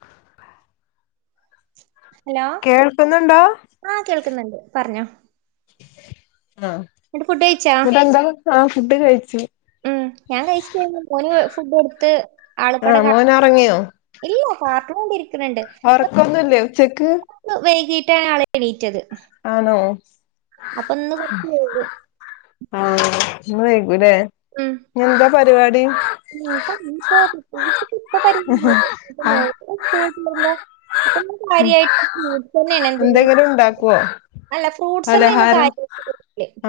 ആ ഹലോ ആഹ കേൾക്കുന്നുണ്ട് പറഞ്ഞോ ആഹ എന്നിട്ട് ഫുഡ് കഴിച്ചാ വിടെന്താ ആ ഫുഡ് കഴിച്ചു ഞാൻ കഴിച്ചിരുന്നു ഓന് ഫുഡ് കൊടുത്ത് ആളപ്പടെ ആഹ് കട മോന് ഒറങ്ങിയോ കാർട്ടൂൺ കൺണ്ടിരിക്ക്ണ് ഒറക്കൊന്നുല്ലേ ഉച്ചക്ക് ണ്ട് വൈകിട്ടാണ് ആൾ എണീറ്റത് ആണോ അപ്പ ഇന്ന് കൊർച് വൈകും ആഹ് [unintelligible] മ് എന്താ പരിപാടി [unintelligible] പ്രത്യേകിച്ചിട്ട് ഇപ്പ [unintelligible] സ്കൂളുടുമ്പോ [unintelligible] അപ്പൊ കാര്യമായിട്ട് [unintelligible] തന്നെയ എന്തെങ്കിലും [unintelligible] ഉണ്ടാക്കുവോ അല്ല ഫ്രൂട്ട്സ് തന്നെമ്മ കാര്യ [unintelligible]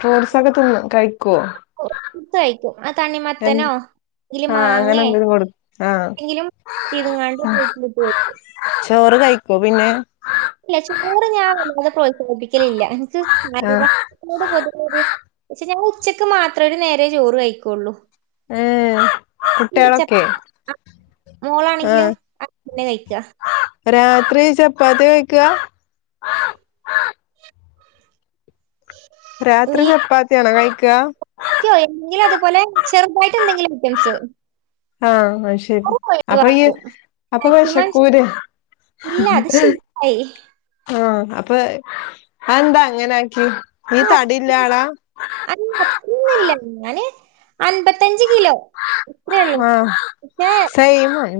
ഫ്രോട്ട്സൊക്കെ തിന്നോ കഴ് [unintelligible] ഇത്തയിക്കും ആ തണിമത്തനോ എന്ത് ഇലെങ്കിൽ ആഹ് അങ്ങനെ മാങ്ങേ എന്തെലും കൊടു ആഹ് എങ്കിലും ഇതങ്ങാണ്ട് [unintelligible] ചോറ് കഴിക്കോ പിന്നെ ഇല്ല ചോർ ഞാൻ വല്ലാതെ പ്രോത്സാഹിപ്പിക്കലില്ല ആഹ് [unintelligible] പക്ഷെ ങ്ങള് ഉച്ചക്ക് മാത്രമേ ഒരുനേരെേ ചോറ് കഴിക്കുള്ളൂ ഏ [unintelligible] മോളാണെങ്കിലും ആഹ് [unintelligible] കഴിക്ക രാത്രി ചപ്പാത്തി കഴിക്ക്വ രാത്രി മി ചപ്പാത്തിയാണോ കഴിക്കാ [unintelligible] തു പോലേ ചെറുതായിട്ട് എന്തെങ്കിലും ഐറ്റംസ് ആഹ ശരി അത് അപ്പൊ ഈ ഒഴിവാക്കും അപ്പൊ മാക്സിമം വേഷകൂലേ ഇല്ല അത് ശീലമായി ആഹ അപ്പൊ അഹ് ന്താ അങ്ങനെ ആക്കി അ [unintelligible] ന്നുല്ല ങ്ങനെ അൻപത്തഞ്ച് കിലോ ഇത്രയള്ളുേ ആഹ് [unintelligible] സെയിം ആണ്.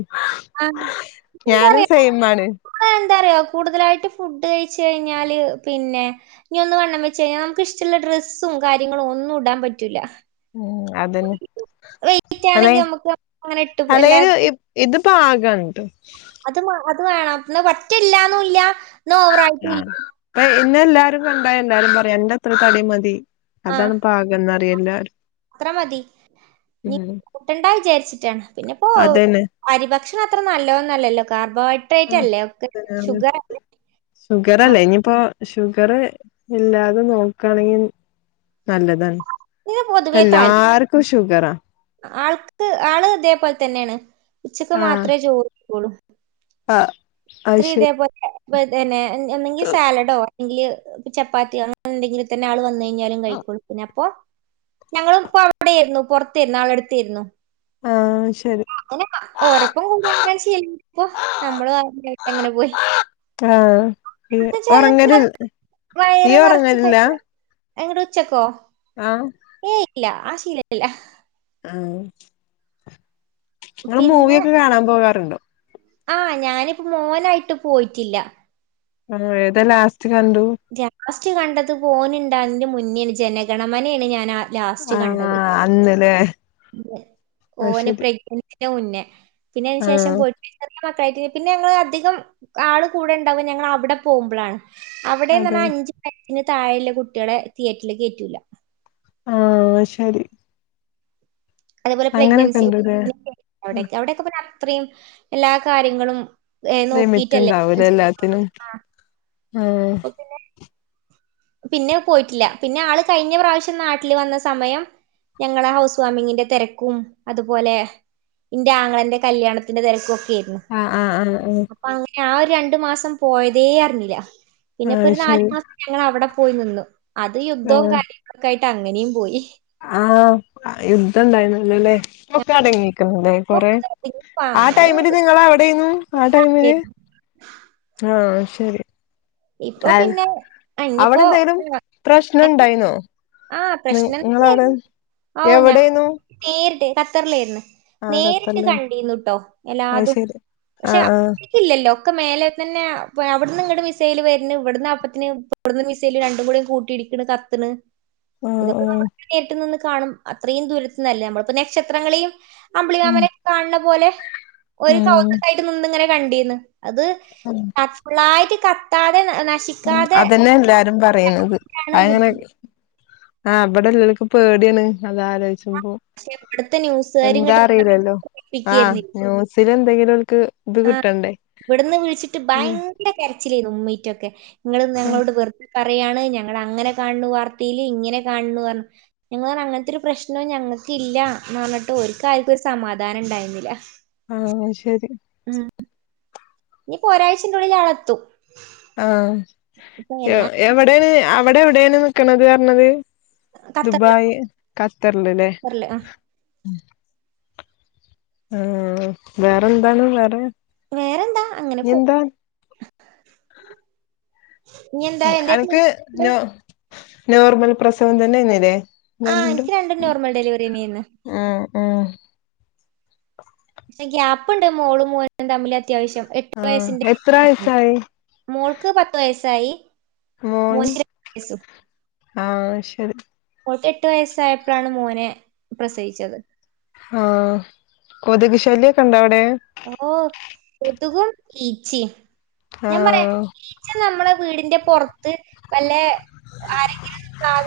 ആഹ ഞാനും സെയിം [unintelligible] ആണ് ആ ന്താർയോ കൂട്തലയിട്ട് ഫുഡ് കഴിച്ച കഴഞ്ഞല് പിന്നെനി ഒന്ന് വണ്ണം വെച്ച കഴിഞ്ഞാൽ നമുക്ക് ഇഷ്ള്ള ഡ്രസ്സ്‌ ഡ്രെസ്സും കാര്യങ്ങളും ഒന്നും ഇടാൻ പറ്റൂില്ല ഉ അതന്നെ വെയിറ്റ് ആണെങ്കി [unintelligible] നമുക്ക് അങ്ങനെ ഇട്ട് അല്ലെലും എല്ലാർക്കും ഈ ഇത് പ്പാകണ്ട് അത് വാ അത് വേണം ന്നാ പറ്റെ ല്ലാന്നുല്ല ന്നാ ഓവറായിട്ടുംല്ല ഇന്ന എല്ലാരും കണ്ട എല്ലാരും പറിം എന്റെത്ര തടിമതി ആഹ് അതാണ് പാകം എന്നന്ന്റിയാം എല്ലാരും അത്ര മതി ഉം കൂട്ടണ്ട വിചാരിച്ചിട്ടാണ് പിന്നെപ്പോ അതന്നെ അരി ഭക് ഭക്ഷണം അത്ര നല്ലോ എന്നല്ലോ കാരണം കാബോഹൈഡ്രേറ്റ് ആഹ് അല്ലേ ഒക്കെ അതന്നെ അതന്നെ. ഷുഗർല്ലെ ഷുഗറല്ലേ അപ് ഇനിയിപ്പോ ഷുഗറ് ഇല്ലാതെ നോക്കയാണെങ്കിൽ നല്ലതാണ് ഇതിന് പൊതുവേ താല്പര്യം എല്ലാർ ക്കും ഷുഖ ആൾക്ക് ആള് ഇതേപോലെ തന്നെയാണ് ഉച്ചക്ക് മാത്രമേ ചോദുള്ളൂ ആ ആ ശരി ഇതന്നെ എന്തെങ്കിൽ സാലഡോ അല്ലെങ്കില് ചപ്പാത്തി അങ്ങനെ എന്തെങ്കിലും തന്നെ ആൾ വന്ന കാല കഴൊെ അപ്പൊ ഞങ്ങളും ഇപ്പ അവിടെയിരുന്നു പുറത്തരുന്നു ആള എടുത്തരുന്നു ആഹ അ ഓരപ്പം കൊടുങ്ങ ചെയ്യല്ല ഇപ്പ നമ്മള് ആരുായിട്ട് അങ്ങനെ പോയി ആഹ ഉറങ്ങല ഈ ഉറങ്ങലില്ലാ എങ്ങട്ട ഉച്ചക്കോ ആഹ ഏയ് ഇല്ല ആ ശീലല്ല ആ നിങ്ങള്ൾ മൂവിയൊക്കെ കാണാൻ പോകാറുണ്ട്ോ ആഹ ഞാനിപ്പോ മോനായിട്ട് പോയിട്ടില്ല ആ ഏതെല്ലാം ലാസ്റ്റ് കണ്ടു ലാസ്റ്റ് കണ്ടത് പോനുണ്ട അതിന്റെ മുന്നോണ് ജനഗണമനയാണ് ഞാൻാ ലാസ്റ്റ് ആഹ് കണ്ടത് അന്ന്ല്ലേ അത് ഓന ശരി പ്രഗ്നൻസി മുന്നേ പിന്നെ അതിനന് ശേഷം ആഹ് പോ മക്കളായിട്ട പിന്നെ ഞങ്ങൾ അധികം ആള് കൂടെണ്ടാവും ഞങ്ങ അവിടെ പോകുമ്പോഴാണ് അവിടെന്ന് അതെ പറഞ്ഞാൽ അഞ്ചു വയസ്സിന് താഴെയുള്ള കുട്ടികളെ തിയേറ്ററില് കയറ്റൂല ആഹ ശരി അതേപോലെ അങ്ങനൊക്കെ പ്രഗ്നൻസി ഇണ്ട്ല്ലേ അ അവിടെൊക്കെ അത്രയും എല്ലാ കാര്യങ്ങളും ഏഹ് ലിമിറ്റ് നോക്കിയിട്ടല്ലേ. ഉണ്ടാവൂല എല്ലാത്തിനും ആഹ് ആഹ അപ്പൊ പിന്നെ പിന്നെ പോയിട്ടില്ല പിന്നെ ആള് കഴിഞ്ഞ പ്രാവശ്യം നാട്ടില് വന്ന സമയം ഞങ്ങളെ ഹൗസ് വാമിങ്ങിന്റെ തിരക്കും അതുപോലെ ഇന്റെ ആങ്ങളാന്റെ കല്യാണത്തിന്റെ തിരക്കൊക്കെ ആഹ ആഹ് ആഹ് ആഹ ആ ഒരു രണ്ടു മാസം പോയതേ അറിഞ്ഞില്ല പിന്നെ ഇപ്പോൊ അത് ഒരു നാാലു ശരി മാസം ഞങ്ങ അവിടെ പോയി നിന്നു അത് യുദ്ധവും കാര്യങ്ങളൊക്കെ ആയിട്ട് അങ്ങനെയും പോയി ആഹ യുധ ഇണ്ടായിുന്നല്ലല്ലേ നക്ക അടങ്ങക്ക ഞാനിപ്പോ കൊറ ആ എന്നാലും ടൈമിൽ അത് നിങ്ങവിടെ ആ ടൈമില് ആഹ ശരി ഇപ്പൊ പിന്നെ അവിടെ അനിയിപ്പോൊ എന്തെങ്കിലും പ്രശ്നം ഉണ്ടായിന്നോ ആഹ പ്രശ്നംന്തന്ന നിങ്ങളവിടെ ഓ ഞാൻ എവിടെന്നു നേരിട്ട് ഖത്തറിലായിന്ന് ആ നേരിട്ട് ഖത്തറില് കണ്ടിന്നുട്ടോ എല്ലാ അത് അതും ശരി പക്ഷെ ആഹ് ആഹ് അക്കില്ലല്ലോ മേലെ തന്നെ അവിടുന്ന് ഇടെ മിസൽ വരുന്ന ഇവിടുന്ന് അപ്പത്തിന് ഇവിടുന്ന് മിസൈൽ രണ്ടും കൂടെ കൂട്ടിടിക്കണ് കത്തണ് ആഹ് ഇതൊക്കെ നമ്മ ആഹ് നേരിട്ട് നിന്ന് കാണും അത്രയും ദൂരത്തന്നല്ലേ നമ്മളിപ്പോ നക്ഷത്രങ്ങളെയും ഉം അമ്പ്ളികാമന കാണ പോലെ ഒരു ഉം കൗതക്കായിട്ട് നിന്ന ഇങ്ങനെ കണ്ടീന്ന് അത് ക ഫുള്ളായിട്ട് ക ഉ അതന്നെ എല്ലാരും പറയുന്നത് ാണ് അങ്ങനെ ബുദ്ധിമുട്ട് ആ അവിടെല്ലക്ക പേടിയാണ് അതലോചിച്ച്പോ പക്ഷെ ഇവിടുത്തെ ന്യൂസുകാര് എന്താ ഇങ്ങട്ട് അറില്ലല്ലോ ആഹ ന്യൂസില എന്തെങ്കിലൊക്കക്ക് ആഹ് ഇവിടുന്ന് വിഴിച്ചിട്ട് ഭയങ്കര കരച്ചിലായി ഉമ്മീറ്റൊക്കെ നിങ്ങളൾ ആഹ് ഞങ്ങളോട് വെറു പറയാണ് ഞങ്ങ അങ്ങനെ കാണണ വാർത്തയിൽ ഇങ്ങനെ കാണു പറു ഞങ്ങ പറഞ്ഞ അങ്ങനത്തെൊ ഒരു പ്രശ്നവും ഞങ്ങ അതൊക്കെ ഇല്ലന്ന് പറഞ്ഞിട്ട് ഒ കാര്ക്ക ഒരു സമാധാനം ഉണ്ടായിരുന്നില്ല ആഹ ശരി ഉം ഇനിപ്പോൊ ഒരാഴ്ച്ച ഉള്ളിൽ ഇയാള എത്തും ആഹ എവിടൊണ് അവിടെ എവിടെയാണ് നിക്കണത് പറഞ്ഞത് ഖത്തറില് ദുബായ് ഖത്തറിലല്ലേ ഖത്തറില്. ആഹ്. ആ വേറെ എന്താണ് വേറെ വേറെന്താ അങ്ങനെ പോ ഇനിയെന്താ അനക്ക് നോ നോർമൽ പ്രസവം തന്നെ ര്ന്നല്ലേ ആഹ് ഗണ്ടു എനിക്ക് രണ്ടും നോർമൽ ഡെലിവറി തന്നെയായിരുന്നു. ആഹ പക്ഷെ ഗ്യാപ്പ്ുണ്ട് മോളും മോും തമ്മില അത്യാവശ്യം എട്ട് ആഹ് എത്ര വയസ്സിന്റെ്യസ വയസായി മോൾക്ക് പത്ത് വയസ്സായി മസ്രി കേസു ആഹ ശരി എട്ട് വയസ്സായപ്പോഴാണ് മോനെ പ്രസയിിച്ചത് ആഹ കൊതക് ശല്ിൊക്കെ ഉണ്ടോ അവിടെ ഓ ത്തഖ ഇച്ചി ഞാൻ പറയാം ആഹ് ഈച്ച നമ്മെ വീടിന്റെ പുറത്ത് വല്ല ആരെങ്കിലും സധ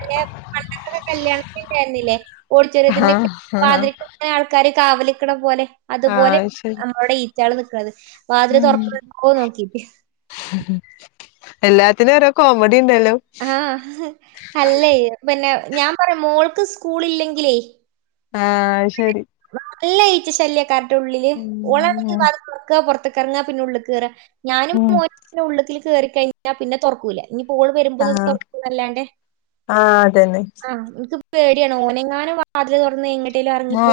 അല്ലെ പണ്ടത്തക്ക കല്യാണത്തിണ്ടായിരുന്നില്ലേ ഓളിച്ചരത്തിന്റെ ആഹ് ആഹ് മാതിക ആൾക്കാാര് കാവലിക്കണ പോലെ അതുപോലെ ആഹ് ശരി നമ്മളുടെ ഈറ്റ ആള് നക്കണത് വാതില് ഉം തുറക്ക നോക്കീട്ട് എല്ലാത്തിനും ര കോമഡി ഇണ്ടല്ലോ ആഹ അല്ലേ പിന്നെ ഞാൻ പറയാ മോൾക്ക് സ്കൂൾ ഇല്ലെങ്കിലേ ആഹ ശരി നല്ല ഈറ്റ ശല്യ കറട്ട ഉള്ളില് ളണെങ്കിൽ ഉം വക്ക പുറത്ത റങ്ങാ പിന്നെ ഉള്ളിൽ കേയറ ഞാനും ഉം മോ ഉള്ളത്തിൽ കേറ കഴിഞ്ഞാൽ പിന്നെ തുറക്കൂലേ ഇ പൂള് ആഹ് വരുമ്പോന്നൊക്കല്ലാണ്ടേ ആഹ് അതന്നെ ആ എനിക്ക് പേടിയാണ് ഓനെങ്ങാനും വാതില തുറന്ന് എങ്ങട്ടേലും മോ ഇറങ്ങിപ്പോ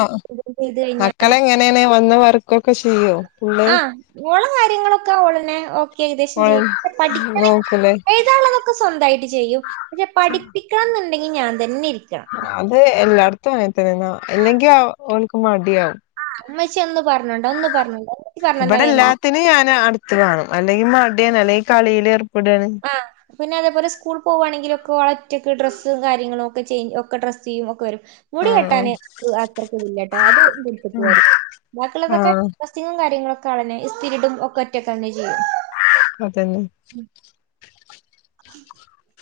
ചെയ്ത് കഴിഞ്ഞാല് മക്കളെങ്ങനെയാണ് വന്ന വർക്കൊക്കെ ചെയ്യോ ഫുള്ള് ആോള കാര്യങ്ങളൊക്കെ ഓളെന്നെ ഒക്കെ ഏകദേശം ഓൺ ചെയ്യ പഠി നോക്കൂലേ എഴുതാനുള്ളതൊക്കെ സ്വന്തമായിട്ട് ചെയ്യും പക്ഷെ പഠിപ്പിക്കണം എന്നുണ്ടെങ്കിൽ ഞാൻ തന്നെ ഇ അത് എല്ലായിടത്തും അങ്ങനത്തന്നെന്നാ ഇല്ലെങ്കിൽ ആ ഓലിക്ക് മടിയാാവും അമ്മച്ചി ഒന്ന്ും പറഞ്ഞുണ്ട് ഒന്ന്ും പറഞ്ഞുണ്ട്ോ ഇവിടെ എല്ലാത്തിനും ഞാൻ അടുത്ത് കാണും അല്ലെങ്കിൽ മടിയൻ അല്ലെങ്കിൽ കളിൽ ആ പിന്നെ അതേപോലെ സ്കൂൾ പോകുകവാണെങ്കിലും ഒക്കെ വള ഒറ്റക്ക് ഡ്രസ്സ കാര്യങ്ങളും ഒക്കെ്ച് ഒക്കെ ഡ്രസ്്യുയ്‌മ ഒക്കെ വരും മുടി ആഹ് കെട്ടാന് അത്രർക്കത് ഇല്ലട്ടോ അത് വിടുപ്പ വരും ബാക്കിയുള്ളതൊക്കെ ആഹ് ഡ്രെസ്സിങ്ങും കാര്ങ്ങളൊക്കെ അതന്നെ സ്ഥിരിടും ഒക്കെ ഒറ്റൊക്കെ അതന്നെ [inaudible]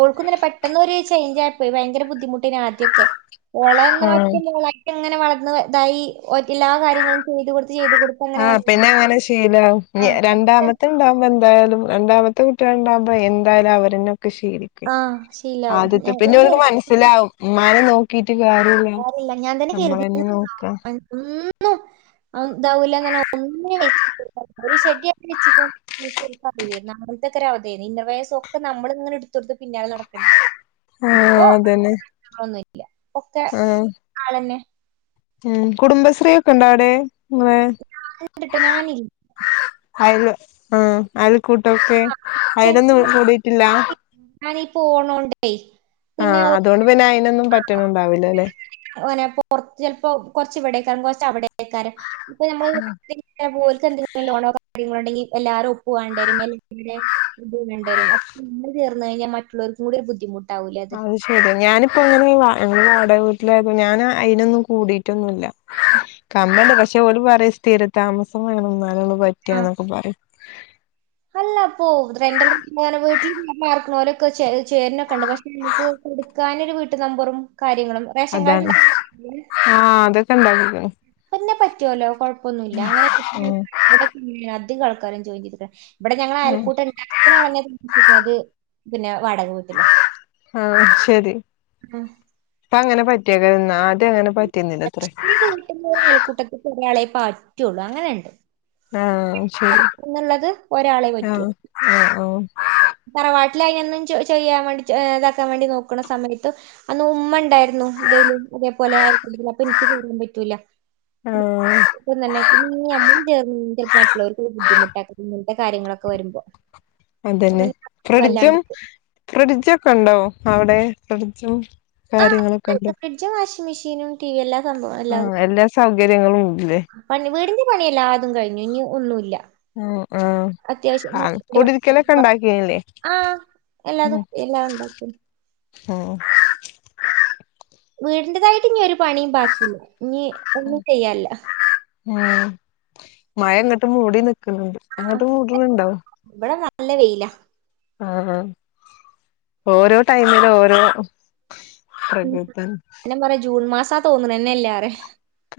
ഓൾക്കുതന്നെ പെട്ടെന്നൊരു ചേഞ്ച് ആപ്പോയി ഭയങ്കര ബുദ്ധിമുട്ട് പിനെ ആദ്യക്കെ ഓളെന്ന ആഹ് വറ്റല്ലളക്കെ ഇങ്ങനെ വളർന്ന് ഇതായി ഓറ്റ എല്ലാ കാര്യങ്ങളും ചെയ്ത് കൊടുത്ത് ചെയ്ത് കൊടുത്ത് അങ്ങനെ ആഹ് വന്ന പിന്നെ അങ്ങനെ ശീലാവും ആ രണ്ടാമത്തെ ഉണ്ടാവുമ്പോ എന്തായാലും രണ്ടാമത്തെ കുട്ടികളണ്ടാകുമ്പൊ എന്തായാലും അവരുന്ന ശരി ആഹ് ശീലാവും ആത്തെ ഞാൻ- എനിക്ക് പിന്നെക്ക് മനസ്സിലാവുംമാനെ നോക്കിട്ട മ കയല്ല സാരമില്ല ഞാൻ നമ്മളെന്നെ നോക്കന് ന്താവൂല്ല്യനറഞ്ഞ ഒന്നി വെച്ച് ഒരു ഷെഡ്‌ഡി വെച്ച റ ല ന് അങ്ങത്തൊ ക്കെര് അവധയിരുന്നു ഇന്നർവെയർസ ഒക്കെ നമ്മള് ഇങ്ങനെ ഇടത്തോട് പിന്നാലെ നടക്കണ്ടി ആഹ് ഇപ്പൊ അതന്നെ തന്ന ക്കെ ആഹ് ആളന്നെ ഉം കുടുംബശ്രീ ഒക്കെ ഉണ്ട അവിടെ കേട്ടോ ഞാനില്ല അല് ആ അൽ കൂട്ടൊക്കെ ആ, അയിനൊന്നും കൂടിയിട്ടില്ല ഞാനീ പോണോണ്ടേ ആ പിന്നെ ഓ- അതുകൊണ്ട് പിന്നെ അയിനൊന്നും പറ്റണണ്ടാവില്ലല്ലെ. [unintelligible] [unintelligible] പറത്ത് ചെലപ്പോ കൊറച്ച് ഇവിടേക്കാര [unintelligible] കൊറച്ച് അവിടക്കാരും [unintelligible] ഇപ്പ ഞമ്മള് [unintelligible] ലോണോ കാര്യങ്ങളൊണ്ടെങ്കി എല്ലാരേം ഒപ്പ് വേണ്ടി വരും. ർന്ന് കഴിഞ്ഞാ മറ്റുള്ളർക്ക് കൂടി ഒരു ബുദ്ധിമു അത് ശെരി. ഞാനിപ്പോ വാടക വീട്ടിലായത്. ഞാനൊന്നും അതിനൊന്നും കൂടീ ട്ടൊന്നുമില്ല. കമ്പണ്ട്. പക്ഷെ, ഓര്‌ പറയും സ്ഥിര താമസം വേണന്ന് പറ്റിയ എന്നൊക്കെ പറയും. അല്ലപ്പൂ, വീട്ടിൽ ചേരുന്നൊക്കെ ഉണ്ട് പക്ഷെ നിനക്ക് എടുക്കാനൊരു വീട്ടു നമ്പറും കാര്യങ്ങളും. റേഷൻ അതാണ് കാർഡ്ണ്ടാ [unintelligible] പിന്നെ പറ്റുവല്ലോ. കൊഴപ്പോന്നുല്ല. അങ്ങനെ ഉം ഇവിടെ പിന്നെ അധികം ആൾക്കാരൊന്നും ചോദിക്കുല്ല. ഇവിടെ ഞങ്ങൾ ഉം അയൽക്കൂട്ടണ്ടാക്കിട്ട് കളഞ്ഞത്. അത് പിന്നെ വാടക വീട്ടിലാ. ആ, ശരി. [inaudible] ഇപ്പ അങ്ങനെ പറ്റിയത് അയൽക്കൂട്ടത്തിൽ ഒരാളെ പറ്റുള്ളു അങ്ങനെണ്ട്. ആ ശരി ഒരാളെ ആ ആ ആ. തറവാട്ടിലായിരുന്ന ചെയ്യാൻ വേണ്ടി, ഇതാക്കാൻ വേണ്ടി നോക്കുന്ന സമയത്ത് നോക്കുന്ന അന്ന് ഉമ്മ ഉണ്ടായി ഹലോ! അതേപോലെ ആയിരിക്കില്ല. അപ്പോ എനിക്ക് ജോലി ചെയ്യാൻ പറ്റൂല്ല. ആഹ് ഇപ്പം തന്നെ പിന്നെ ചെലപ്പോ മറ്റുള്ളവർക്ക് ബുദ്ധിമുട്ടാക്ക കാര്യങ്ങളൊക്കെ വരുമ്പോ അപ്പൊ അതന്നെ. പിന്നെ ഫ്രിഡ്ജും, വല്ലാണ്ട് ഫ്രിഡ്ജൊക്കെ ഒണ്ടാവോ അവിടെ? ഫ്രിഡ്ജും ആഹ് കാര്യങ്ങളൊക്കെ ഇണ്ട് ഉണ്ട് ഫ്രിഡ്ജും വാഷിംഗ് മെഷീനും, ടിവി എല്ലാം സംഭവം എല്ലാം. എല്ലാ സൗകര്യങ്ങളും ഇല്ലേ പണി. വീടിന്റെ പണിയെല്ലാം, അതും കഴിഞ്ഞു. ഇനി ഒന്നൂല്ല. ഓ! ആ, ആ കൂടിരിക്കലൊക്കെ ഉണ്ടാക്കിയില്ലേ? എല്ലാത എല്ലാം ഒണ്ടാക്കും. ആ വീടിന്റതായിട്ട് ഇനി ഒരു പണിയും ബാക്കിയില്ല. ഇനി ഒന്നും ചെയ്യാനില്ല. മഴ അങ്ങട്ട് മൂടി നിക്കുന്നുണ്ട്. അങ്ങട്ട് ആഹ് മൂടണണ്ടാവോ? ഇവിടെ നല്ല വെയിലാ. ആ, ഓരോ ടൈമില് ഓരോ ഉം, പ്രകൃതം എന്നാ പറയാ ജൂൺ മാസാ തോന്ന ണെന്നേല്ലാരെ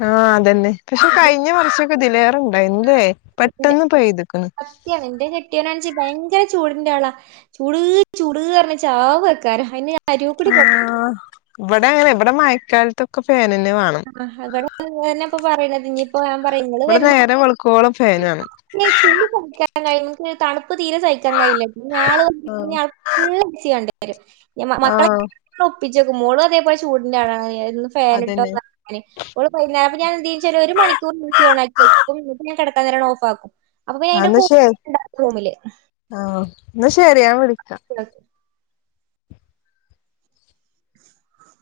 ആ അതന്നെ. പക്ഷെ കഴിഞ്ഞ വർഷൊക്കെ ഇതിലേറെണ്ടാരുന്നല്ലേ പെട്ടെന്ന് പെയ്തേക്കണ് സത്യാണ് എന്റെ കെട്ടിയോനാണെച്ചി ഭയങ്കര ചൂടിന്റെ ആളാ. ചൂട്, ചൂട് പറഞ്ഞാ ചാവ് വെക്കാറ. അയിന് അരൂകൂടി ആ ഇവിടെ അങ്ങനെയാ, ഇവിടെ മയക്കാലത്തൊക്കെ ഫേൻ ആ ഇവിടെ അതന്നെ ഇപ്പൊ പറയണത്. ഇനിയിപ്പോ ഞാൻ പറേന്നത് നിങ്ങള് ഇവിടെ വരുന്ന നേരം വെളുക്കോളം ഫാനാണ് ന്നെ ചൂടു കൂടിയ ടൈമ് ന്നെ തണുപ് പ്പ് തീരെ സഹിക്കാൻ കഴിയില്ല. പിന്നെയാള് ആഹ് പിന്നെയളിത് ചെയ്യാനുണ്ടേ നു ഞാ മ മക്കളെ ആഹ് [unintelligible] ഒപ്പിച്ചക്കും. മോളും അതേ പോലെ ചൂടിന്റെ ആളാണ് ഒന്നു ഫാനിട്ടു അതന്നെ നോക്കാന്. അവളു [unintelligible] ഞാൻ എന്ത് ചെയ്ച്ചാലും ഒരു മണിക്കൂറ് മിക്സി ഓണാക്കി വെയ്ക്കും. എന്നിട്ട് ഞാൻ കിടക്കാൻ നേരം ഓഫാക്കി വെയ്ക്കും. അന്നാ ശരി റൂമില് ആ എന്നാ ശരി ഞാൻ വിളിക്കാം.